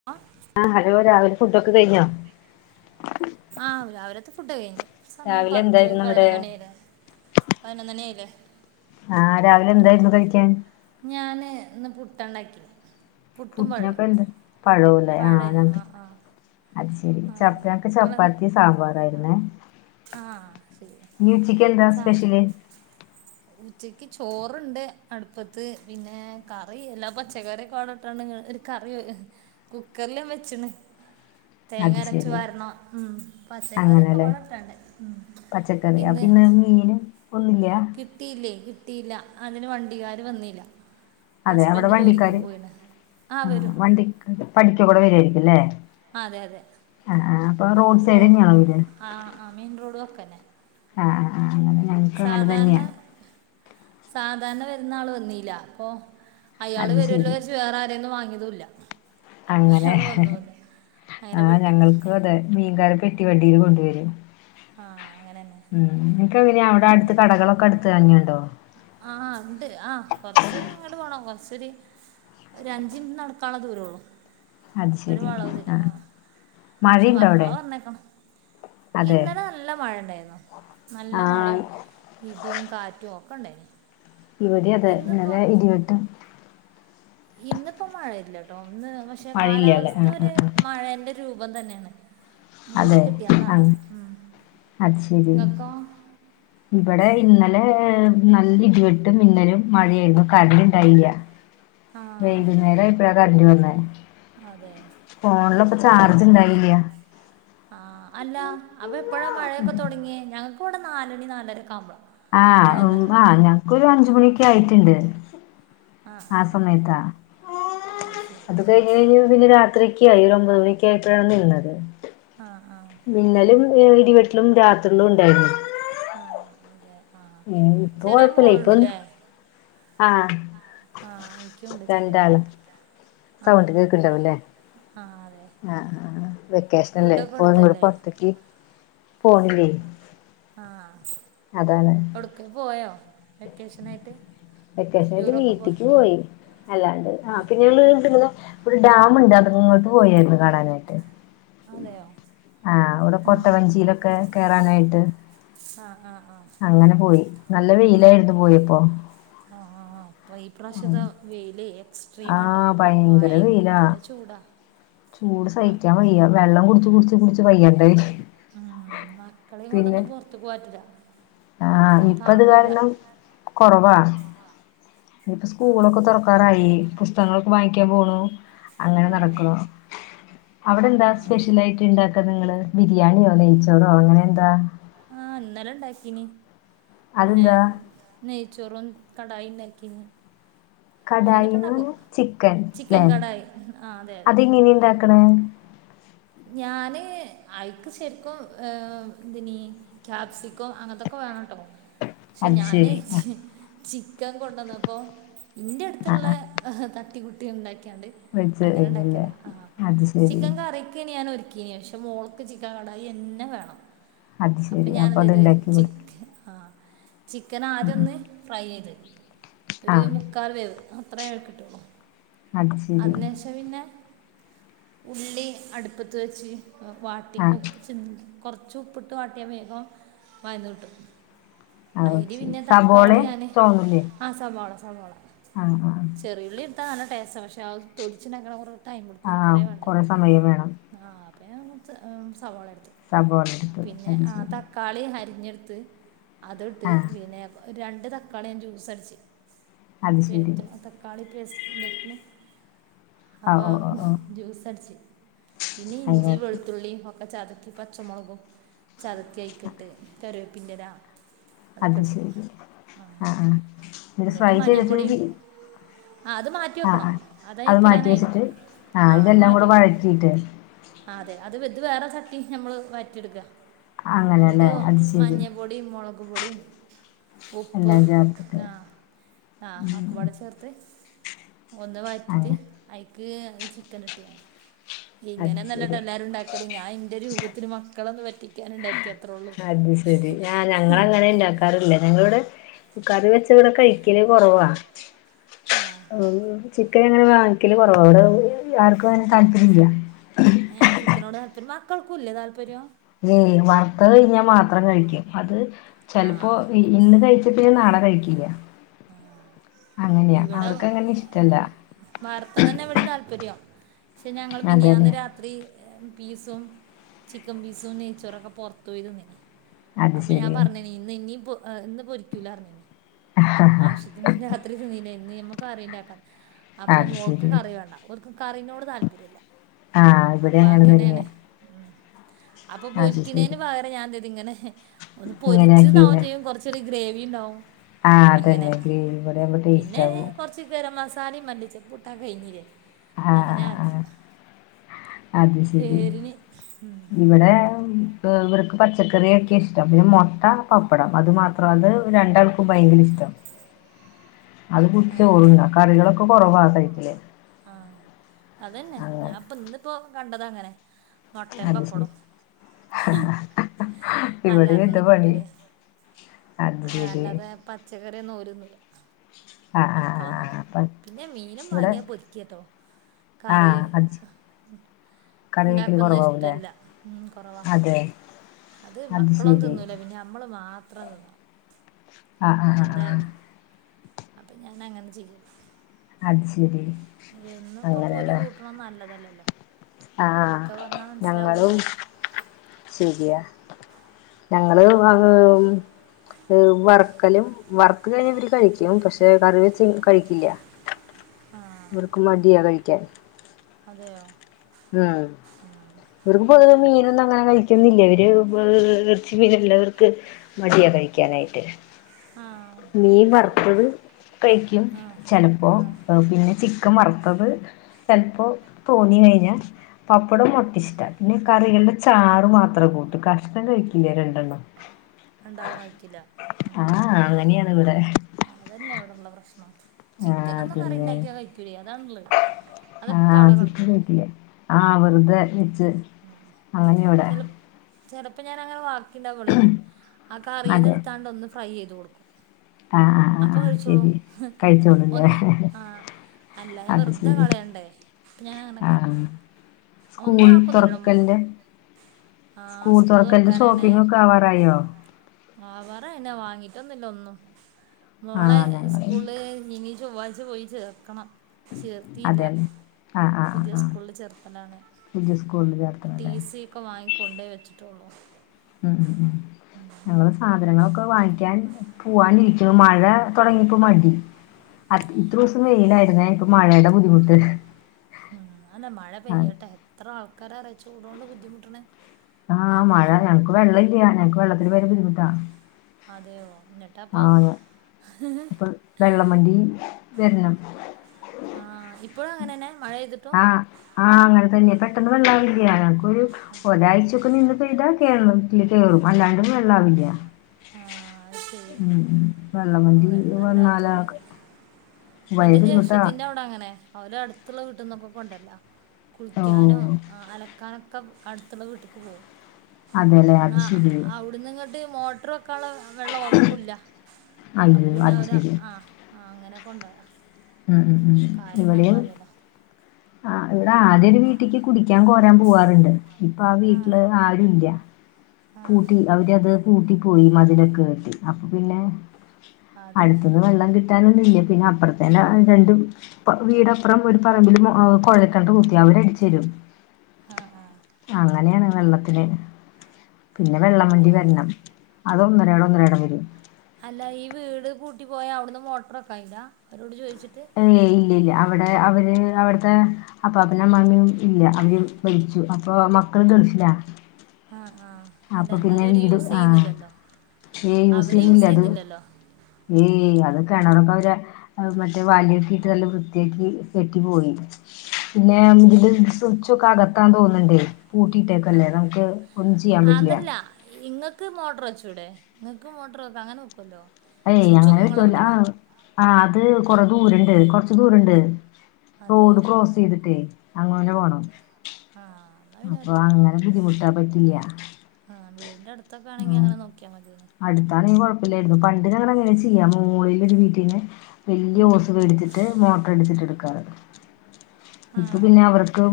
ആഹ് ആഹ് ഹലോ രാവിലെ ഫുഡൊക്കെ കഴിഞ്ഞോ? ആഹ് രാവിലത്തെ ഫുഡ് കഴിഞ്ഞ് ഇപ്പോ സമയം രാവിലെ പത്ത് എന്തായിരുന്നു അവിടെ? പതിനൊന്ന് മണി ആയില്ലേ പതിനൊന്നണിയായില്ലേ ആഹ് രാവിലെ എന്തായിരുന്നു കഴിക്കാൻ? ഞാന് ഇന്ന് പുട്ടാണ്ടാക്കിയെ പുട്ടിനപ്പ എന്താ പഴാവൂല്ലേ പഴേ ആഹ് ആ ഞങ്ങക്ക് ആ അത് ശരി ആ [unintelligible] ചപ്പാത്തി സാമ്പാറും ആയിരുന്നേ ആഹ് ശരിയാ എന്താ സാ സ്പെഷ്യല്? ഉച്ചയ്ക്ക് ചോറുണ്ട് അടുപ്പത്ത് പിന്നെ കറി എല്ലാ പച്ചക്കറിയക്കവട [unintelligible] ഒര് കറി കുക്കറില് വെച്ച്ണ് തേങ്ങ അത് അരച്ചു ശെരി പാരണം ഉം പച്ചക്കറിയൊക്കെ അങ്ങനെല്ലേ വള ഇട്ടാണ്ടെ ഉം പച്ചക്കറി അപ്പ ഇന്ന് മീന് ഒന്നില്ല കിട്ടിയില്ലേ കിട്ടിയില്ല അതിന് വണ്ടിക്കാര് വന്നീല്ല അതെ അവിടെ ഹസ്ബൻഡ് ജോലിക്കും വണ്ടിക്കാര് പോയിണ് ആ ആഹ് വരും വണ്ടിക്ക് പഠിക്ക കൂടെ വരുവായിരിക്കുല്ലേ ആ അതെ അതെ ആഹ് ആഹ് അപ്പൊ റോഡ് സൈഡെന്നെയാണോ വീട്? ആഹ് ആഹ് മെയിൻ റോഡ് വക്കെന്നെ ആഹ് ആഹ് അങ്ങനെ ഞങ്ങക്ക് അങ്ങനെ സാധാരണ തന്നെയാ സാധാരണ വരുന്ന ആള് വന്നീല്ല അപ്പൊ അയാള് അത് വെരുവല്ലോന്ന് ശെരി വിചാരിച്ച് വേറെ ആരെന്നും വാങ്ങിയതുല്ല അങ്ങനെ അങ്ങനെ ആഹ് വിട്ട് ഞങ്ങൾക്കു അതെ മീൻകാര് പെട്ടി വണ്ടിയിൽ കൊണ്ടുവരും ആ അങ്ങനെ തന്നെ ഉം നിങ്ങക്ക് എങ്ങനയാ അവിടെ അടുത്ത് കടകളൊക്കെ അടുത്ത് തന്നെയുണ്ടോ ആഹ് ഇണ്ട് ആഹ് കൊറച്ച് അങ്ങട് പോണം കൊറച്ചൊര് ഒരു അഞ്ചിനിറ്റ് നടക്കാളള ദൂരോള്ളൂ അത് ഒരു ശെരി വളവ് തിരിഞ്ഞ് ആഹ് പക്ഷെ മഴയുണ്ടോ അവിടെ? മക്കളെ പറഞ്ഞയക്കണം അതെ ഇന്നലെ നല്ല മഴ ഇണ്ടായിരുന്നു നല്ല ആഹ് മഴയും ഇടിയും കാറ്റും ഒക്കെ ഇണ്ടായിനി ഇവിടെയും അതെ നല്ല ഇടി വെട്ടും ഇന്നിപ്പോ മഴയില്ല ട്ടോ ഇന്ന് പക്ഷെ മഴയില്ലാല്ലേ കാലാവസ്ഥ ആഹ് ഒരു ആഹ് ആഹ് മഴെൻ്റെ രൂപം തന്നെയാണ് മൂടി അതെ കെട്ടിയാന്നാണ് അങ്ങ് ഉം. അത് ശരി നിങ്ങക്കോ ഇവിടെ ഇന്നലെ ഏഹ് നല്ല ഇടിവെട്ടും മിന്നലും മഴയും [unintelligible] കരണ്ട്ണ്ടായില്ല ആ വെയികുന്നേര ആയപ്പഴാ കരണ്ട് വന്നെ അതെയാ ഫോണിലപ്പ ചാർജ് ഇണ്ടായില്ല ആഹ് അല്ല അപ്പ എപ്പഴാ മഴയൊക്കെ തൊടങ്ങിയെ ഞങ്ങക്ക് ഇവിടെ നാലണി നാലരൊക്കെ ആവുമ്പളാ ആഹ് ഉം ആഹ് ഞങ്ങക്ക് ഒരു അഞ്ച് മണിയെക്കെ ആയിറ്റ്ണ്ട് ആ സമയത്താ അത് കയിഞ്ഞ് കഴിഞ്ഞു പിന്നെ രാത്രിക്കെ ആയി ഒര് ഒമ്പത് മണിയക്കെ ആയപ്പഴാണ് നിന്നത്. ആഹ് ആഹ് മിന്നലും ഏഹ് ഇടിവെട്ടലും രാത്രിലും ഉണ്ടായിരുന്നു. ആഹ അതെ ആഹ ചെറിയ മോൾണ്ട്ല്ലേ? ആഹ ആഹ എനിക്കുണ്ട് ചേറുരുമോൾ ആഹ അതെ ആഹ അതെ ആഹ ആഹ വെക്കേഷനല്ലേ ഫുഡൊക്കെ ഇപ്പൊ ഇങ്ങോടെ കൊടുത്തല്ലേ പുറത്തേക്ക് പോണില്ലേ. ആഹ അതെ അതെ ടുക്ക പോയോ വെക്കേഷന ആയിട്ട്? വെക്കേഷൻയിട്ട് വീട്ടിക്ക് പോയി അല്ലാണ്ട് ആഹ പിന്നെ ങ്ങള് ഒരു ഡാംണ്ട് അത അങ്ങോട്ട് പോയായിരുന്നു കാണാനായിട്ട്. അതെയോ ആഹ് ഇവിടെ കൊട്ടവഞ്ചിയിലൊക്കെ കേയറാനായിട്ട്. ആഹ് ആഹ് ആഹ് അങ്ങനെ പോയി നല്ല വെയിലായിരുന്നു പോയിപ്പോ ആഹ ആഹ പോയി ഇപ്രാവശ്യത വെയിൽ എക്സ്ട്രീംട്ടോ ആഹ് വെയിലാ ഭയങ്കര ചൂടാ ചൂട് സഹിക്കാൻ വയ്യ വെള്ളം കുടിച്ച് കുടിച്ച് കുടിച്ച് വയ്യണ്ടായി ഉം മക്കളെയും കൊണ്ടൊന്നും പുറത്തു പോവാറ്റില്ല. ആഹ് ഇപ്പൊ ഇത് കാരണം കൊറവാ ഇതിപ്പ ആഹ് സ്കൂളൊക്കെ തുറ ക്കറായി പുസ്തങ്ങളൊക്കെ വാങ്ങിക്കാൻ പോണു. അങ്ങനെ ആഹ് നടക്കുണ് അവിടെ എന്താ ആഹ് അതെ സ്പെഷ്യൽയിട്ട് ഇണ്ട ഒക്കെ നിങ്ങള് ബിരിയാണിയോ നയിച്ചോറോ അങ്ങനെ എന്താ? ആഹ ഇന്നലെ ഉണ്ടാക്കീനി ഏഹ അതെന്താ [unintelligible] നെയ്ചറും കടായിണ്ടക്കിനി. കടായിന്ന് പറഞ്ഞ ചിക്കൻ ചിക്കൻ ലേ കടായി ആഹ് അതെ അതെ അത്ങ്ങനെ ഇണ്ടാക്കണാ? ഞാന് ഐക്ക് ശരിക്കും ഏഹ് എന്തിനി ക്യാപ്സിക്കോ അങ്ങനത്തൊക്കെ വേണംട്ടോ. ക്ഷെ അത് ഞാനേ ശരി ആഹ് ചിക്കൻ കൊണ്ടുവന്നപ്പോ ഇന്റെ ആഹ് അടുത്തുള്ള ആഹ് തട്ടികുട്ടി ഉണ്ടാക്കിയണ്ട് വെച്ച് അങ്ങനെ കഴിഞ്ഞല്ലേ ഉണ്ടാക്കിയതാ ആഹ അത് ശരി ചിക്കൻ കറി [unintelligible] ഞാൻ ഒരുക്കിന് പക്ഷെ മോളക്ക് ചിക്കൻ കടായിന്നെ വേണം. അത് അപ്പൊ ശരി. ഞാൻ അത് എന്തത് ഇണ്ടാക്കി കൊടുത്തു. ചിക്ക ആഹ ചിക്കൻ ഉം ഉം. ആദ്യംന്ന് ഫ്രൈ ചെയ്ത് ഒരു ആഹ് മു ക്കാൽ വേവ് അത്രക്കിട്ടുള്ളൂ അത് ശരി. അതിന ശേ പിന്നെ ഉള്ളി അടുപ്പത്തു വെച്ച് വാട്ടി ആഹ് ഉപ്പു. [unintelligible] കുറച്ച് ഉപ്പിട്ട് വാട്ടിയാ വേഗം വായന്ന് കിട്ടും. അത് അയിര് ശരി. പിന്നെ തക്കള സബോളയും ഞാന് ചോന്നൂല്ലേ? ആഹ സവാള സവാള ആഹ് ആഹ്. ചെറിയുള്ളി എടുത്താ നല്ല ടേസ് ക്ഷേത് തൊലിച്ചിട്ട്ണ്ടാക്കാൻ കുറേ ടൈംടുക്കല്ലേ ആഹ് കുറെേ വേണ്ടെ?. കൊറേ സമയം വേണം ആഹ അപ്പേ [unintelligible] സവാള എടുത്തു സബോള എടുത്ത്. പിന്നെ അത് ആഹ ശരി. തക കളി അരിഞ്ഞെടുത്ത് അതി ഇട്ട് ആഹ് പിന്നെ രണ്ട് തക്കാളിയൻ ജ്യൂസ അടിച്ച് അത് ശരി. പേത്ത തക്കാളി പേസ് വ്യക്ന ഓഹ് അപ്പൊ ഓഹ് ഓഹ് ഓഹ്. ജൂസിട്ച്ചു. പിന്നെ ഇഞ്ചി അതിനകത്ത് വെളുത്തുള്ളി ഒക്കെ ചതക്കി പച്ചമുളകും ചതക്കി അയിക്കട്ട് കരുവേപ്പിന്റെല അത് ശരി ആഹ ആഹ അത് എന്നിട്ട് ഫ്രൈ മഞ്ഞൾപ്പൊടിയും ചെയ്തിട്ട് ആ അത് മാറ്റി ആഹ വെക്കണം ആഹ അത് അതിൽക്കിടാനായില്ല മാറ്റിവെച്ചിട്ട് ആഹ ഇതെല്ലാം കൂടെ വഴറ്റിയിട്ട്. ആഹ അതെ അത് വത് വേറെ തട്ടി നമ്മൾ വറ്റിയെടുക്ക ന്നിട്ട് അങ്ങനെയല്ലേ? അത് ശരി. മഞ്ഞ പൊ ഈ മൊളക്പൊടിം ഉപ്പ് എല്ലാം ചേർത്തിട്ട് ആഹ് ആഹ്ഒക്കപ്പാടെ ചേർത്ത് ഒന്ന് വയറ്റിട്ട് അങ്ങനെ. അയിക്ക്ചിക്കനിട്ട്ഞാൻ അത് ശരി. ഇങ്ങനൊന്നല്ലട്ടാഎല്ലാരുണ്ടാക്കല് ഞാന് ഇന്റെരൂപത്തില്മക്കളൊന്ന് പറ്റിക്കാന്ണ്ടാക്കിയാ അത്ശരി ആഞങ്ങള അങ്ങനെണ്ടാക്ക ക്കാറില്ലഞങ്ങിവിടെകറിവെച്ച ഇവിടെകഴിക്കല്കൊറവാ ആ ചിക്കനങ്ങനെവാങ്ങിക്കല്കൊറവ ഇവിടാർക്കുങ്ങനെതാല്പര്യല്ല്യ ഏഹ്ചിക്കനോട്താല്പര്യം മക്കൾക്കൂല്ലേ താല്പര്യം ഏഹ് വറുത്തഴിഞ്ഞാമാത്രം കഴിക്കുംഅത് ചെലപ്പോ ആ ഇന്ന്കഴിച്ചാപിന്നെനാളെകഴിക്കില്ല ആഹ് അങ്ങനെയാഅവർക്കങ്ങനെ ഇഷ്ടല്ല വാർത്തതന്നെ ഇവിടെതാല്പര്യം പക്ഷെഞങ്ങള്മിനിയാന്ന് അതെല്ലേ രാ ത്രിപീസുംചിക്കൻപീസും നെയ്ച്ചോറൊക്കെ പുറത്ത് പോയി തിന്നീനി അത് ശെരി അപ്പൊഞാൻപറഞ്ഞേനിഇന്ന്ഇനീപ്പോഇന്ന്പൊരിക്കൂലന്നർഞ്ഞേനി ആവശ്യത്തിനിരാത്രിതിന്നീലേയ്ന്ന് നമ്മുക്കറിണ്ടാക്കാം അത് അപ്പമോൾക്ക് ശെരി കറിവേണ്ട ആഹ് ഇവിടെ ഒര്ക്ക്‌കറിനോട്താല്പര്യല്ലഅപ്പൊ അങ്ങനെ അങ്ങനെയാണ് തന്നെയാ അത് ശെരി അപ്പൊപൊരിക്കണതിന്പകരം ഇങ്ങനെ ഞാൻഇതിങ്ങനെഒന്ന്പൊരിച്ച് ആക്കീല്ലേ ന്നാവുംചെയ്യും കൊറച്ച് ഒരു ഗ്രേവീണ്ടാവും ആഹ് അതെന്നെഗ്രെവിക്കൂടാവുമ്പോടേസ്റ്റവും ച്ഗരംമാസലേംമല്ലിച്ചപ്പൂട്ടകയിഞ്ഞിലെ ആഹ് ആഹ് അത് പേരിന് ശരിഇവിടെ ഇവർക്ക് പച്ചക്കറിയൊക്കെഇഷ്ടം പിന്നെമൊട്ട പപ്പടംഅത് മാത്രം അത് രണ്ടാൾക്കും ഭയങ്കരഷ്ട്ടാ ആ അത്കുട്ടിചോറുന്നകറികളൊക്കെ കൊറവാകഴിക്കല് ആഹ്അതന്നെഞാൻപ്പൊ ഇന്നിപ്പോകണ്ടതങ്ങനെ അത് ശരി അല്ലാതൊന്നും ഇവിടേംഎന്തപണി അത്ശരി അല്ലാതെപച്ചക്കറിയൊന്നുംഒരുന്നുല ആഹ് ആഹ് ആഹ് ആഹ് അപ്പൊ ഇവിടെ മക്കളോന്നുംപിന്നെമീനുംവാങ്ങിയ പൊരിക്കയട്ടോ കറി ആഹ് അത് കറി വെക്കല് കുറവാവൂല്ലേ ഇണ്ടാക്കുന്നഇഷ്ടമല്ല ഉംകൊറവാ അതെ അത് മക്കളൊന്നുംതിന്നൂലപിന്നെ നമ്മള്മാത്രംതിന്ന ആഹ് ആ ആ ആഹ് അപ്പം ഞനങ്ങനെചെയ്യും അയ്ശരി എന്നുപ്പോപൊരി കൂട്ടനൊന്നുംനല്ലതല്ലല്ലോഅവർക്കയ് പറഞ്ഞാമനസ്സിലാവൂല ശരിയാഞങ്ങള് മക്കൾ വാങ് വറക്കലുംവറുത്തകഴിഞ്ഞഇവര് കഴിക്കുംപക്ഷെകറി വെച്ച് കഴിഞ്ഞാൽ കഴിക്കില്ല ആഹ് ഇവർക്കു മടിയാകഴിക്കാൻ അതെയോ ഉം [unintelligible] അത് ശരി ന്നുംകഴിക്കുന്നില്ലഇവര് ഇറച്ചി മീനള്ളവർക്ക്മടിയാ കഴിക്കാനായിട്ട് ആഹ് ആ മീൻവറുത്തത്കഴിക്കുംചെലപ്പോ ആ പിന്നെചി ചിക്കൻവറുത്തത് ചെലപ്പോതോന്നി കഴിഞ്ഞ പപ്പടം [unintelligible] പിന്നെകറികളുടെ ചാറ്മാത്രംകൂട്ടൂ കഷ്ണം കഴിക്കില്ല രണ്ടെണ്ണം രണ്ടാളുംകഴിക്കില്ല ആഹ് അങ്ങനെയാണിവിടെ അതന്നെയ അവിടെള്ള പ്രശ്നം ചിക്കൻ ആഹ് ഒന്നും കറി പിന്നെ ഉണ്ടാക്കിയാ കഴിക്കൂല്ല അതാണല്ല അതൊക്കെ ആഹ് അവിടെ ചിക്കൻ കിടക്കും കഴിക്കില്ലേ? ആഹ് വെറുതെ വച്ച് ഉം ചെ ചെലപ്പോ ഞാനങ്ങനെ ആക്കിണ്ടബളേ ആ കറിന്ന് അതെ. എടുത്താണ്ട് ഒന്ന് ഫ്രൈ ചെയ്ത് കൊടുക്കും ആഹ് ആഹ് ആഹ് അപ്പൊ ആഹ് കഴിച്ചോളൂ ശരി കഴിച്ചോളൂല്ലേ ഒന്ന് ആഹ് അല്ലതെ അത് വെറുതെ ശരി കളയണ്ടേ അപ്പൊ ഞാൻ അങ്ങനെ ആഹ്. കാട്ടും ഒന്നും സ്കൂൾ ആക്കൊന്നില്ലട തുറക്കലിന്റെ ആഹ്‌ സ്കൂൾ സ്കൂള് തുറക്കലിന്റെ തുറക്കാനാണ് ഷോപ്പിംഗ് ഒക്കെ ആവാറായോ? ആഹ് പറ എന്ന വാങ്ങിട്ടൊന്നും ഇല്ല ഒന്നും മോളെ ആഹ് ഞങ്ങള് സ്കൂള് ഇനി ചൊവ്വാഴ് പോയി ചേർക്കണം ചേർത്തില്ല അതെന്നെ ആഹ് ആഹ് പുതിയ ആഹ് ആഹ് സ്കൂളിൽ ചേർ ആണ്‌ പുതിയ സ്കൂളിൽ ടി ചേർത്തണല്ലേ സി ഒക്കെ വാങ്ങിക്കൊണ്ടേ വെച്ചിട്ടുള്ളൂ ഉം ഉം ഞങ്ങൾ സാധനങ്ങളൊക്കെ വാങ്ങിക്കാൻ പോവാനിരിക്ക മഴ തുടങ്ങിപ്പോ മടി ഇത്രേയും ദിവസം വെയിലായിരുന്നേ ഇപ്പം മഴയുടെ ബുദ്ധിമുട്ട് ഉം അല്ല മഴ ആഹ് പെയ്യട്ടെ എത്ര ആൾക്കാരാണ് ചൂടോണ്ട് ബുദ്ധിമുട്ടണേ ഞ ആഹ് മഴ ഞം ഞങ്ങൾക്ക് വെള്ളമില്ല ഞങ്ങൾക്ക് വെള്ളത്തിന് ഭയങ്കര ബുദ്ധിമുട്ടാ അതെയോ എന്നിട്ടപ്പോ ആഹ് അപ്പൊ വെള്ളംവണ്ടി വരണം ആഹ് ഇപ്പോഴും അങ്ങനെ തന്നെ മഴ പെയ്തിട്ടും ആഹ് ആഹ് അങ്ങനെ തന്നെയെ പെട്ടെന്ന് വെള്ളാവില്ല ഞങ്ങക്കൊരു ഒരാഴ്ച നിന്ന് പെയ്താ കേറും കയറും അല്ലാണ്ട് വെള്ളാവില്ല ആഹ് ശരി ഉം ഉം ഓ വെളളംവണ്ടി വന്നാല വെള്ളല്ലാത്തത് എന്റെ ജ്യേഷഠത്തിന്റെ അവിടെ അങ്ങനെ അവര് അടുത്തുള്ള വീട്ടുന്നൊക്കെ കൊണ്ട് വരല്ല കുളിക്കാനും ഓഹ് അലക്കാനൊക്കെ അടുത്തുള്ള വീട്ട്ക്ക് പോവും അതെല്ലേ അത് എന്നാ ശരി അവിടുന്ന് ഇങ്ങോട്ട് മോട്ടറ് വെക്കാനുള്ള വെള്ളം ഓർക്കൂല്ല അപ്പൊ അയ്യോ പിന്നെ അത് അവര് ശരി ആഹ് ആഹ് അങ്ങനെ കൊണ്ടുപോയതാ ഉം ഉം ഉം ഇവിടെയും ആഹ് ഇവിടെ ആദ്യ ഒരു വീട്ടിക്ക് കുടിക്കാൻ കോരാൻ പോവാറുണ്ട് ഇപ്പൊ ആ വീട്ടില് ആഹ് ആ ഇല്ല ആഹ് പൂട്ടി അവര്ത് പൂട്ടി പോയി മതിലൊക്കെകെട്ടി അപ്പൊ പിന്നെ അത് അടുത്തന്ന് ശരി വെള്ളം കിട്ടാനൊന്നും ഇല്ല പിന്നെ അപ്പറത്തേന്ന രണ്ടും വീടപ്പുറം ഒരു പറമ്പിൽ കൊഴൽ കിണർ കുത്തി അവര് അടിച്ച് തരും ആഹ് ആഹ് അങ്ങനെയാണ് വെള്ളത്തിന് പിന്നെ വെള്ളം വണ്ടി ഓ വരണം അത് ഒന്നിരാടം ഒന്നിരാടം വരും അല്ല ഈ വീട് പൂട്ടി പോയാ അവിടുന്ന് മോട്ടറ് വെക്കയില്ല അവരോട് ചോദിച്ചിട്ട് ഏഹ് ഇല്ല ഇല്ല അവിടെ അവര് അവിടുത്തെ അപ്പാപ്പനും അമ്മാമ്മയും ഇല്ല അവര് മരിച്ചു അപ്പൊ മക്കള് ഗൾഫില ആഹ് ആഹ് അല്ല എന്തായാലും അവര് വീട് യൂസ് ആ ചെയ്യുന്നില്ലല്ലോ ഏ അവര് യൂസ് ചെയ്യുന്നില്ല അത് ചെയ്യുന്നില്ലല്ലോ ഏയ് അതൊക്കെ കിണറൊക്കെ അവര് മറ്റേ [unintelligible] ഇട്ട് നല്ല വൃത്തിയാക്കി [unintelligible] പിന്നെ ആ അത് ഇല് ശരി സുച്ചൊക്കെ അകത്താൻ തോന്നണ്ടേ പൂട്ടിട്ടേക്കല്ലേ നമുക്ക് ഒന്നും ചെയ്യാൻ പറ്റില്ല അതല്ല ഇങ്ങൾക്ക് മോട്ടർ വെച്ചുടെ നിങ്ങൾക്ക് മോട്ടർ വെക്ക അങ്ങനെ വെക്കല്ലോ ഏയ് അങ്ങനെ വെക്കല ആ [unintelligible] ആഹ അത് കൊറ ദൂരണ്ട് കൊറച്ച് ദൂരണ്ട് റോഡ് അതെയോ ക്രോസ് ചെയ്തിട്ടേ അങ്ങനെ പോണം ആ എന്നാ പിന്നെ അപ്പൊ പറ്റൂല അങ്ങനെ ബുദ്ധിമുട്ടാ പറ്റില്ല ആഹ വീടിന്റെ അടുതൊക്കെ ആണെങ്കി അങ്ങനെ നോക്കിയാ മതി അടുത്താണെ കുഴപ്പില്ലായിരുന്നു പണ്ടിങ്ങനെ ചെയ്യാമോ മോളിൽ ഇടു വീട്ടിന്നു വലിയ ഉം ഓസ് എടുത്തിട്ട് മോട്ടർ എടുത്തിട്ട എടുക്കാറ് ആ ഇപ്പം പിന്നെ അവർക്ക്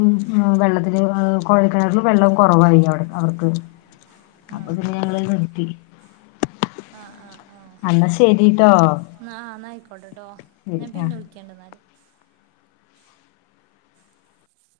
വെള്ളത്തി കോഴക്കണറിൽ വെള്ളം കുറവായി അവിടെ അവർക്ക് ആ അപ്പം അതി ഞങ്ങള് വണ്ടിട്ടി ആഹ് ആഹ് ആഹ് എന്നാ ശെരിട്ടോ എന്നാ എന്നാ ആയിക്കോട്ടെട്ടോ ഞാൻ ആ പിന്നെ വിളിക്ക എന്നാൽ